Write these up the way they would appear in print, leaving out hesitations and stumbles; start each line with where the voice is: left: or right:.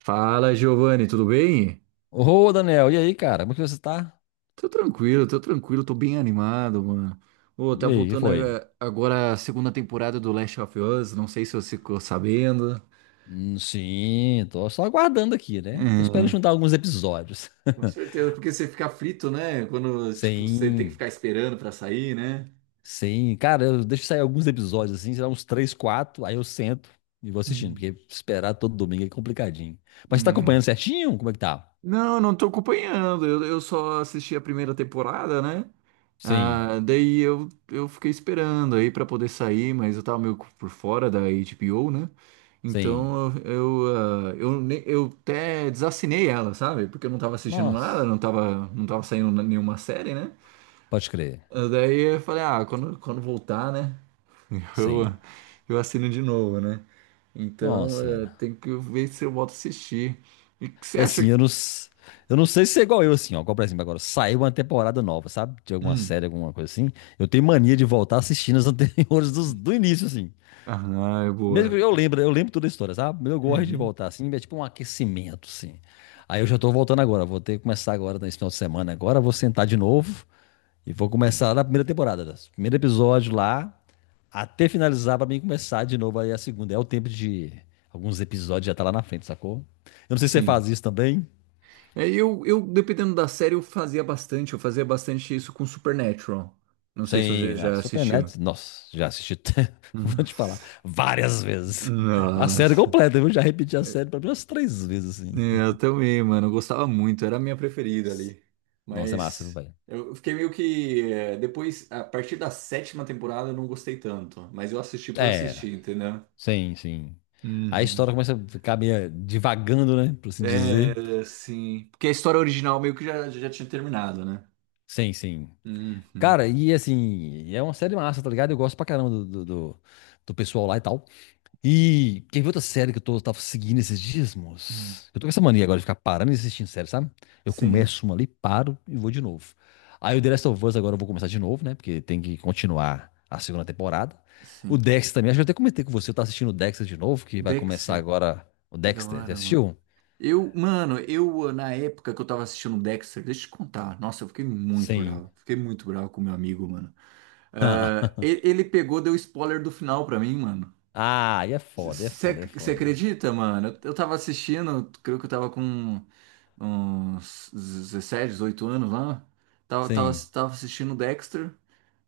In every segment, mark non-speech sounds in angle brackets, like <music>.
right: Fala, Giovanni, tudo bem?
left: Ô, Daniel, e aí, cara? Como que você tá?
right: Tô tranquilo, tô tranquilo, tô bem animado, mano. Ô, tá
left: E aí, o que
right: voltando
left: foi?
right: agora a segunda temporada do Last of Us, não sei se você ficou sabendo.
left: Sim, tô só aguardando aqui, né? Tô esperando
right: É.
left: juntar alguns episódios.
right: Com
left: <laughs>
right: certeza, porque você fica frito, né? Quando, tipo, você tem que
left: Sim,
right: ficar esperando pra sair, né?
left: sim. Cara, eu deixo sair alguns episódios, assim, sei lá, uns três, quatro, aí eu sento e vou assistindo,
right: Hum.
left: porque esperar todo domingo é complicadinho. Mas você tá acompanhando
right: Hum.
left: certinho? Como é que tá?
right: Não, não tô acompanhando, eu só assisti a primeira temporada, né?
left: Sim,
right: Ah, daí eu fiquei esperando aí pra poder sair, mas eu tava meio por fora da HBO, né?
left: sim.
right: Então eu, ah, eu, ne- eu até desassinei ela, sabe? Porque eu não tava assistindo nada,
left: Nossa,
right: não tava saindo nenhuma série, né?
left: pode crer.
right: Ah, daí eu falei, ah, quando voltar, né? <laughs> Eu,
left: Sim.
right: eu assino de novo, né? Então
left: Nossa, cara.
right: tem que ver se eu volto a assistir. E o que você
left: E
right: acha?
left: assim, eu não, eu não sei se é igual eu, assim, ó. Igual, por exemplo, agora saiu uma temporada nova, sabe? De alguma
right: Hum.
left: série, alguma coisa assim. Eu tenho mania de voltar assistindo as <laughs> anteriores do início, assim.
right: Ah, é
left: Mesmo que
right: boa.
left: eu lembro toda a história, sabe? Eu gosto de
right: Uhum.
left: voltar, assim, é tipo um aquecimento, assim. Aí eu já tô voltando agora, vou ter que começar agora nesse final de semana. Agora eu vou sentar de novo e vou começar na primeira temporada, né? Primeiro episódio lá, até finalizar pra mim começar de novo aí a segunda. É o tempo de alguns episódios já tá lá na frente, sacou? Eu não sei se você faz
right: Sim.
left: isso também.
right: É, eu, dependendo da série, eu fazia bastante. Eu fazia bastante isso com Supernatural. Não sei se
left: Sim,
right: você
left: a
right: já assistiu.
left: Supernatural,
right: <laughs>
left: nossa, já assisti, <laughs> vou te falar, várias
right: Uhum.
left: vezes. A série
right: Nossa.
left: completa, eu já repeti a
right: É,
left: série pelo menos três vezes, assim.
right: eu também, mano. Eu gostava muito. Era a minha preferida ali.
left: Nossa, é massa, viu,
right: Mas
left: velho?
right: eu fiquei meio que. Depois, a partir da sétima temporada, eu não gostei tanto. Mas eu assisti por
left: É,
right: assistir, entendeu?
left: sim, sim. A
right: Uhum.
left: história começa a ficar meio divagando, né? Por assim dizer.
right: É, sim. Porque a história original meio que já tinha terminado, né?
left: Sim, sim.
right: Uhum.
left: Cara, e assim, é uma série massa, tá ligado? Eu gosto pra caramba do pessoal lá e tal. E quer ver outra série que eu tô, tava seguindo esses dias,
right: Uhum.
left: moço? Eu tô com essa mania agora de ficar parando e assistindo série, sabe? Eu
right: Sim,
left: começo uma ali, paro e vou de novo. Aí o The Last of Us agora eu vou começar de novo, né? Porque tem que continuar a segunda temporada. O
right: sim.
left: Dexter também, acho que eu até comentei com você, eu tô assistindo o Dexter de novo, que vai começar
right: Dexter.
left: agora o
right: Que da
left: Dexter. Você
right: hora, mano.
left: assistiu?
right: Eu, na época que eu tava assistindo o Dexter, deixa eu te contar. Nossa, eu fiquei muito
left: Sim.
right: bravo. Fiquei muito bravo com meu amigo, mano. Ah,
left: <laughs>
right: ele pegou, deu spoiler do final pra mim, mano.
left: Ah, e é foda, é foda, é
right: Você
left: foda.
right: acredita, mano? Eu tava assistindo, creio que eu tava com uns 17, 18 anos lá. Tava, tava,
left: Sim.
right: tava assistindo o Dexter.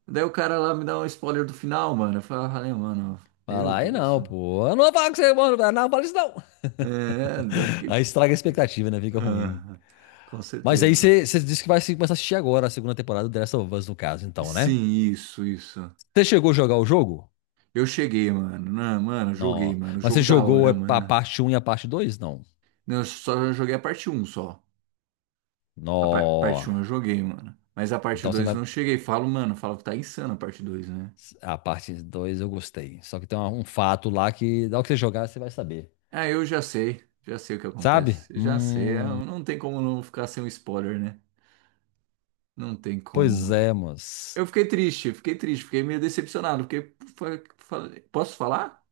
right: Daí o cara lá me dá um spoiler do final, mano. Eu falei, ah, mano, meu
left: Fala, aí
right: Deus.
left: não, pô. Eu não vou falar com você, mano. Não, fala isso não. <laughs>
right: É, daí eu
left: Aí
right: fiquei.
left: estraga a expectativa, né? Fica ruim.
right: Aham, com
left: Mas aí
right: certeza.
left: você você disse que vai começar a assistir agora a segunda temporada do The Last of Us, no caso, então, né?
right: Sim, isso, isso.
left: Você chegou a jogar o jogo?
right: Eu cheguei, mano. Não, mano, joguei,
left: Não.
right: mano.
left: Mas você
right: Jogo da
left: jogou é,
right: hora,
left: a
right: mano.
left: parte um e a parte dois? Não.
right: Não, eu só joguei a parte um só. A par-
left: Não.
right: parte um eu joguei, mano. Mas a parte
left: Então você
right: 2
left: não
right: eu
left: vai.
right: não cheguei. Falo, mano, falo que tá insano a parte dois, né?
left: A parte 2 eu gostei. Só que tem um fato lá que, ao que você jogar, você vai saber.
right: Ah, eu já sei. Já sei o que
left: Sabe?
right: acontece. Já sei.
left: Hum.
right: Não tem como não ficar sem um spoiler, né? Não tem como,
left: Pois
right: mano.
left: é, moço.
right: Eu fiquei triste, fiquei triste, fiquei meio decepcionado. Porque. Posso falar?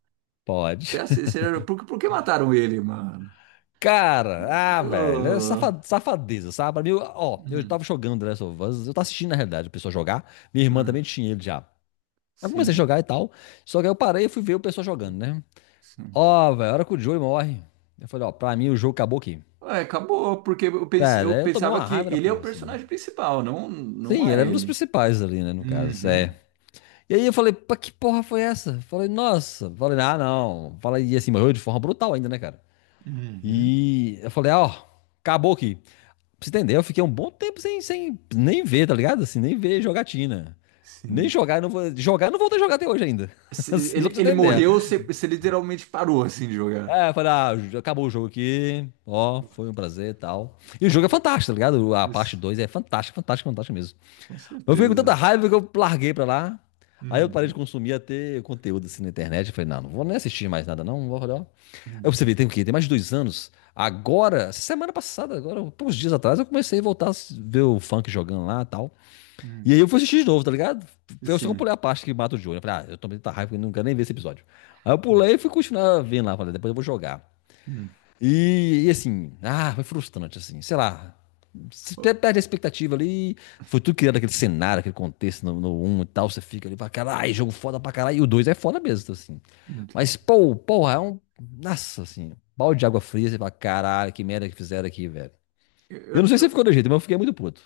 left: Pode.
right: É
left: <laughs>
right: assim, por que mataram ele, mano?
left: Cara, ah, velho, é
right: Oh,
left: safadeza, sabe? Pra mim, ó, eu
right: hum,
left: tava jogando The Last of Us, eu tava assistindo, na realidade, a pessoa jogar. Minha irmã também
right: hum,
left: tinha ele já. Aí comecei a
right: Sim.
left: jogar e tal. Só que aí eu parei e fui ver o pessoal jogando, né?
right: Sim.
left: Ó, velho, a hora que o Joey morre. Eu falei, ó, pra mim o jogo acabou aqui.
right: Ué, acabou, porque eu
left: Cara, eu tomei
right: pensava
left: uma
right: que
left: raiva da
right: ele é o
left: porra, assim.
right: personagem principal, não,
left: Sim,
right: não
left: ele
right: a
left: era um dos
right: Ellie.
left: principais ali, né, no caso.
right: Uhum,
left: É. E aí eu falei, pá, que porra foi essa? Falei, nossa. Falei, ah, não. Falei, e assim, morreu de forma brutal ainda, né, cara?
right: uhum.
left: E eu falei, ah, ó, acabou aqui. Pra você entender, eu fiquei um bom tempo sem nem ver, tá ligado? Assim, nem ver jogatina. Nem
right: Sim.
left: jogar, eu não vou. Jogar, eu não vou ter jogar até hoje ainda. <laughs> Assim, só
right: Ele,
left: pra você
right: ele
left: entender.
right: morreu, você literalmente parou assim de jogar.
left: É, eu falei, ah, acabou o jogo aqui, ó, foi um prazer e tal. E o jogo é fantástico, tá ligado? A parte
right: Isso,
left: 2 é fantástica, fantástica, fantástica mesmo.
right: com
left: Mas eu fiquei com tanta
right: certeza.
left: raiva que eu larguei pra lá. Aí eu parei de
right: Uhum,
left: consumir até conteúdo assim na internet. Eu falei, não, não vou nem assistir mais nada, não. Não vou olhar. Eu
right: uhum,
left: percebi, tem o quê? Tem mais de 2 anos. Agora, essa semana passada, agora, poucos dias atrás, eu comecei a voltar a ver o funk jogando lá e tal. E aí
right: uhum,
left: eu fui assistir de novo, tá ligado? Eu só
right: Sim.
left: pulei a parte que mata o Johnny. Eu falei, ah, eu tomei tanta raiva que eu não quero nem ver esse episódio. Aí eu pulei e fui continuar vendo lá. Falei, depois eu vou jogar.
right: Uhum.
left: E assim, ah, foi frustrante, assim, sei lá. Você
right: Ó,
left: perde a expectativa ali, foi tudo criando aquele cenário, aquele contexto no 1 e tal, você fica ali pra caralho, jogo foda pra caralho, e o 2 é foda mesmo, assim. Mas,
right: entendi.
left: pô, porra, é um. Nossa, assim, balde de água fria, você fala, caralho, que merda que fizeram aqui, velho.
right: Eu,
left: Eu não
right: eu-
left: sei se
right: eu-
left: ficou do jeito, mas eu fiquei muito puto.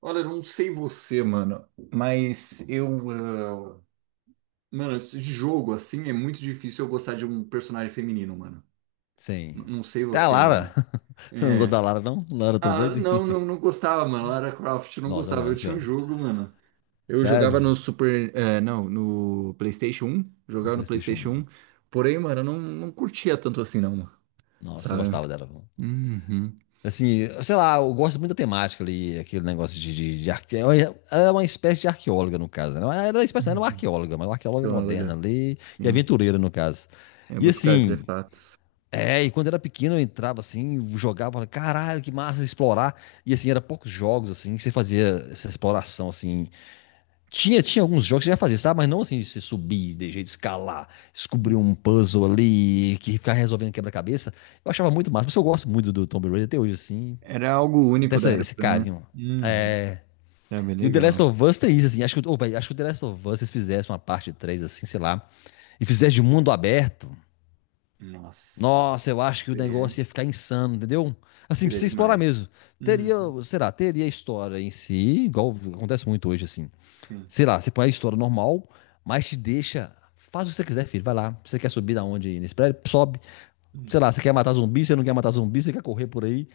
right: olha, eu não sei você, mano, mas eh, Mano, esse jogo assim é muito difícil eu gostar de um personagem feminino, mano. N-
left: Sim.
right: Não sei
left: Até a
right: você,
left: Lara.
right: mano.
left: <laughs> Eu não gosto
right: É.
left: da Lara, não? Lara Tomb
right: Ah,
left: Raider?
right: não, não, não gostava, mano. Lara Croft
left: <laughs>
right: não
left: Nossa, eu
right: gostava. Eu
left: gosto
right: tinha um
left: dela.
right: jogo, mano. Eu jogava no
left: Sério?
right: Super. Não, no PlayStation 1.
left: Do
right: Jogava no
left: PlayStation
right: PlayStation 1.
left: 1.
right: Porém, mano, eu não curtia tanto assim, não, mano.
left: Nossa, eu
right: Sabe?
left: gostava dela.
right: Uhum.
left: Assim, sei lá, eu gosto muito da temática ali, aquele negócio de arque... Ela é uma espécie de arqueóloga, no caso, né? Ela era uma espécie, era uma
right: Uhum.
left: arqueóloga, mas uma arqueóloga
right: Claro,
left: moderna
right: cara.
left: ali e
right: Sim.
left: aventureira, no caso.
right: É
left: E
right: buscar
left: assim,
right: artefatos.
left: é, e quando era pequeno eu entrava assim, jogava, falava, caralho, que massa explorar. E assim, era poucos jogos assim que você fazia essa exploração assim. Tinha, tinha alguns jogos que você já fazia, sabe? Mas não assim de você subir, de jeito de escalar, descobrir um puzzle ali, que ficar resolvendo quebra-cabeça. Eu achava muito massa, mas eu gosto muito do Tomb Raider até hoje, assim.
right: Era algo
left: Até
right: único da
left: esse
right: época, né?
left: carinho.
right: Uhum.
left: É.
right: Era bem
left: E o The Last
right: legal.
left: of Us tem isso, assim. Acho que, ô, véi, acho que o The Last of Us, se eles fizessem uma parte 3 assim, sei lá, e fizessem de mundo aberto,
right: Nossa,
left: nossa, eu acho que o
right: seria,
left: negócio ia ficar insano, entendeu? Assim, pra
right: seria
left: você explorar
right: demais.
left: mesmo. Teria,
right: Uhum.
left: sei lá, teria a história em si, igual acontece muito hoje, assim.
right: Sim.
left: Sei lá, você põe a história normal, mas te deixa. Faz o que você quiser, filho. Vai lá. Você quer subir da onde nesse prédio? Sobe. Sei
right: Hum.
left: lá, você quer matar zumbi, você não quer matar zumbi, você quer correr por aí.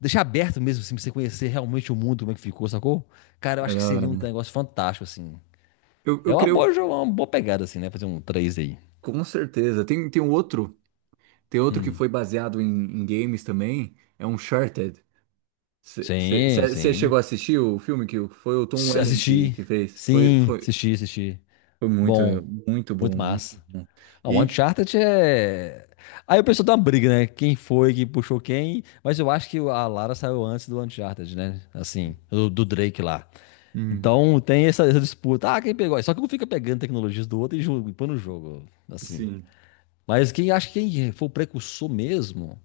left: Deixar aberto mesmo, assim, pra você conhecer realmente o mundo, como é que ficou, sacou? Cara, eu
right: É
left: acho
right: da
left: que
right: hora.
left: seria um negócio fantástico, assim.
right: Eu,
left: É
right: eu
left: uma
right: creio,
left: boa, uma boa pegada, assim, né? Fazer um 3 aí.
right: com certeza. Tem um outro, tem outro que
left: Hum.
right: foi baseado em games também, é um Uncharted.
left: Sim,
right: Você
left: sim.
right: chegou a assistir o filme que foi o Tom Welling que,
left: Assisti.
right: que fez? Foi,
left: Sim,
right: foi,
left: assisti, assisti.
right: foi muito,
left: Bom,
right: muito
left: muito
right: bom, muito
left: massa.
right: bom.
left: Ah, o
right: E,
left: Uncharted é. Aí o pessoal dá uma briga, né? Quem foi que puxou quem? Mas eu acho que a Lara saiu antes do Uncharted, né? Assim, do Drake lá.
right: hum,
left: Então tem essa disputa. Ah, quem pegou? Só que um fica pegando tecnologias do outro e jogo, e põe no jogo, assim.
right: sim,
left: Mas quem acha que quem foi o precursor mesmo,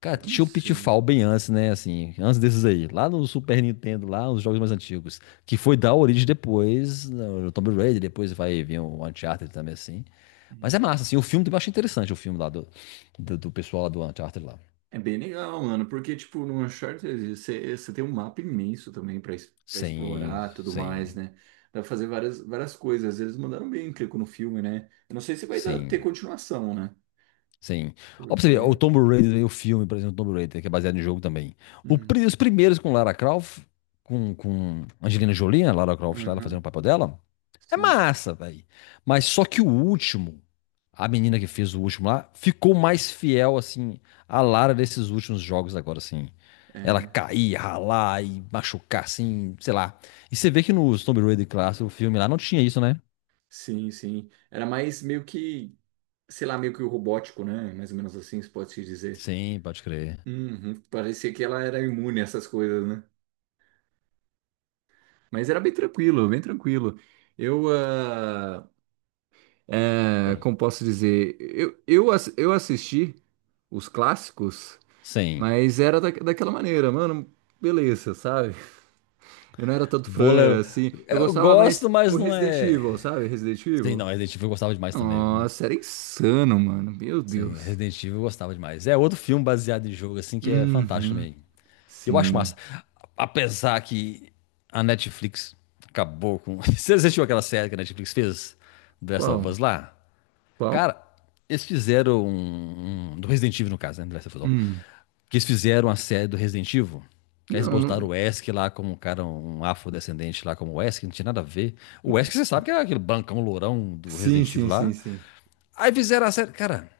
left: cara,
right: eu não
left: tinha um
right: sei.
left: Pitfall bem antes, né? Assim, antes desses aí, lá no Super Nintendo, lá nos jogos mais antigos, que foi dar origem depois, no Tomb Raider, depois vai vir o Uncharted também, assim. Mas é
right: Hum.
left: massa, assim, o filme também eu acho interessante, o filme lá do pessoal lá do Uncharted lá.
right: É bem legal, mano, porque, tipo, no Uncharted você tem um mapa imenso também pra pra
left: Sim,
right: explorar e tudo mais,
left: sim,
right: né? Dá pra fazer várias, várias coisas. Eles mandaram bem, clico no filme, né? Eu não sei se vai ter
left: sim.
right: continuação, né?
left: Sim. Ó, pra você ver,
right: Porque.
left: o Tomb Raider, o filme, por exemplo, Tomb Raider, que é baseado no jogo também.
right: Hum.
left: Os primeiros com Lara Croft, com Angelina Jolie, né, Lara Croft lá, ela fazendo o
right: Aham.
left: papel dela, é
right: Sim.
left: massa, velho. Mas só que o último, a menina que fez o último lá, ficou mais fiel, assim, à Lara desses últimos jogos agora, assim. Ela
right: É.
left: cair, ralar e machucar, assim, sei lá. E você vê que no Tomb Raider clássico, o filme lá, não tinha isso, né?
right: Sim, sim. Era mais meio que, sei lá, meio que o robótico, né? Mais ou menos assim, se pode se dizer.
left: Sim, pode crer.
right: Uhum. Parecia que ela era imune a essas coisas, né? Mas era bem tranquilo, bem tranquilo. Eu. É,
left: Sim.
right: como posso dizer, eu assisti os clássicos,
left: Sim.
right: mas era daquela maneira, mano, beleza, sabe? Eu não era tanto
left: Vôlei,
right: fã, assim, eu
left: eu
right: gostava mais
left: gosto,
right: do
left: mas não
right: Resident Evil,
left: é.
right: sabe? Resident
left: Sei
right: Evil.
left: não, Resident Evil eu gostava demais também, viu?
right: Nossa, era insano, mano, meu
left: Sim,
right: Deus.
left: Resident Evil eu gostava demais. É outro filme baseado em jogo, assim, que é fantástico
right: Uhum,
left: também. Eu acho massa.
right: sim.
left: Apesar que a Netflix acabou com. <laughs> Você assistiu aquela série que a Netflix fez? The Last of
right: Qual?
left: Us lá?
right: Qual?
left: Cara, eles fizeram do Resident Evil, no caso, né? The Last of Us.
right: Hum.
left: Que eles fizeram a série do Resident Evil. Que eles
right: Não,
left: botaram o
right: não.
left: Wesk lá como um cara, um afrodescendente lá como o Wesk, não tinha nada a ver. O Wesk, você sabe que é aquele bancão lourão do
right: Sim,
left: Resident
right: sim,
left: Evil
right: sim,
left: lá.
right: sim.
left: Aí fizeram a série. Cara,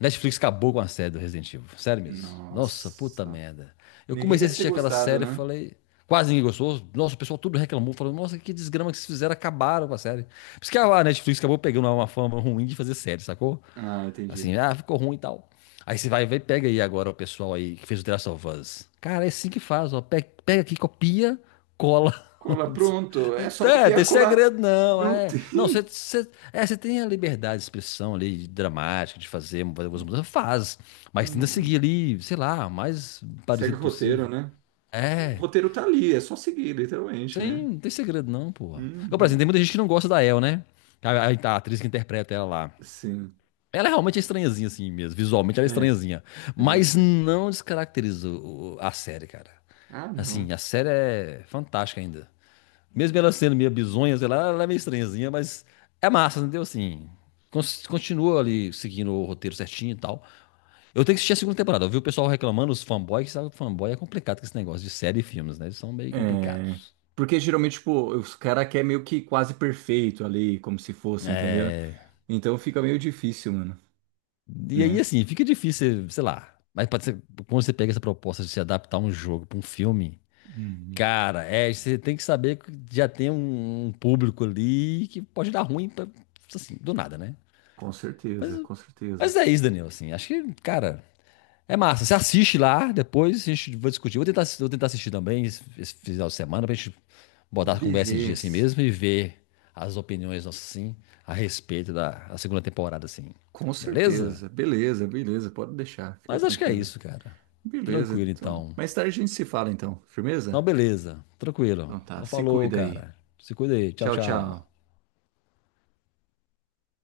left: Netflix acabou com a série do Resident Evil. Sério mesmo. Nossa, puta
right: Nossa.
left: merda. Eu
right: Ninguém
left: comecei a
right: deve ter
left: assistir aquela
right: gostado,
left: série e
right: né?
left: falei. Quase ninguém gostou. Nossa, o pessoal tudo reclamou. Falou, nossa, que desgrama que vocês fizeram. Acabaram com a série. Por isso que a Netflix acabou pegando uma fama ruim de fazer série, sacou?
right: Ah,
left: Assim,
right: entendi.
left: ah, ficou ruim e tal. Aí você vai, vai, pega aí agora o pessoal aí que fez o The Last of Us. Cara, é assim que faz, ó. Pega, pega aqui, copia, cola.
right: Cola,
left: <laughs>
right: pronto.
left: Não
right: É só
left: tem,
right: copiar e
left: tem
right: colar.
left: segredo, não.
right: Não
left: É.
right: tem.
left: Não, você, você, é, você tem a liberdade de expressão ali, de dramática, de fazer algumas mudanças. Faz. Mas tenta
right: Uhum.
left: seguir ali, sei lá, o mais
right: Segue o
left: parecido
right: roteiro,
left: possível.
right: né? O
left: É.
right: roteiro tá ali, é só seguir, literalmente, né?
left: Sem, não tem segredo, não, porra. Eu, por exemplo,
right: Uhum.
left: tem muita gente que não gosta da El, né? A atriz que interpreta ela lá.
right: Sim.
left: Ela é realmente estranhazinha, assim mesmo. Visualmente ela é
right: É,
left: estranhazinha.
right: é meio
left: Mas
right: estranho.
left: não descaracteriza a série, cara.
right: Ah, não.
left: Assim, a série é fantástica ainda. Mesmo ela sendo meio bizonha, sei lá, ela é meio estranhazinha, mas é massa, entendeu? Assim, continua ali seguindo o roteiro certinho e tal. Eu tenho que assistir a segunda temporada. Eu vi o pessoal reclamando, os fanboys, que sabe que fanboy é complicado com esse negócio de série e filmes, né? Eles são meio
right: É,
left: complicados.
right: porque geralmente, tipo, os caras querem meio que quase perfeito ali, como se fosse, entendeu?
left: É...
right: Então fica meio difícil, mano,
left: E aí,
right: né?
left: assim, fica difícil, sei lá. Mas pode ser, quando você pega essa proposta de se adaptar um jogo pra um filme.
right: Uhum.
left: Cara, é, você tem que saber que já tem um público ali que pode dar ruim, pra- assim, do nada, né?
right: Com
left: Mas,
right: certeza, com certeza.
left: mas é isso, Danilo, assim, acho que, cara, é massa. Você assiste lá, depois a gente vai discutir. Vou tentar, vou tentar assistir também esse final de semana pra gente botar a conversa em dia assim
right: Beleza.
left: mesmo e ver as opiniões nossas, assim, a respeito da segunda temporada, assim.
right: Com
left: Beleza?
right: certeza. Beleza, beleza. Pode deixar. Fica
left: Mas acho que é
right: tranquila.
left: isso, cara.
right: Beleza,
left: Tranquilo,
right: então.
left: então.
right: Mais tarde a gente se fala, então.
left: Então,
right: Firmeza?
left: beleza. Tranquilo.
right: Então tá,
left: Então,
right: se
left: falou,
right: cuida aí.
left: cara. Se cuida aí. Tchau,
right: Tchau, tchau.
left: tchau.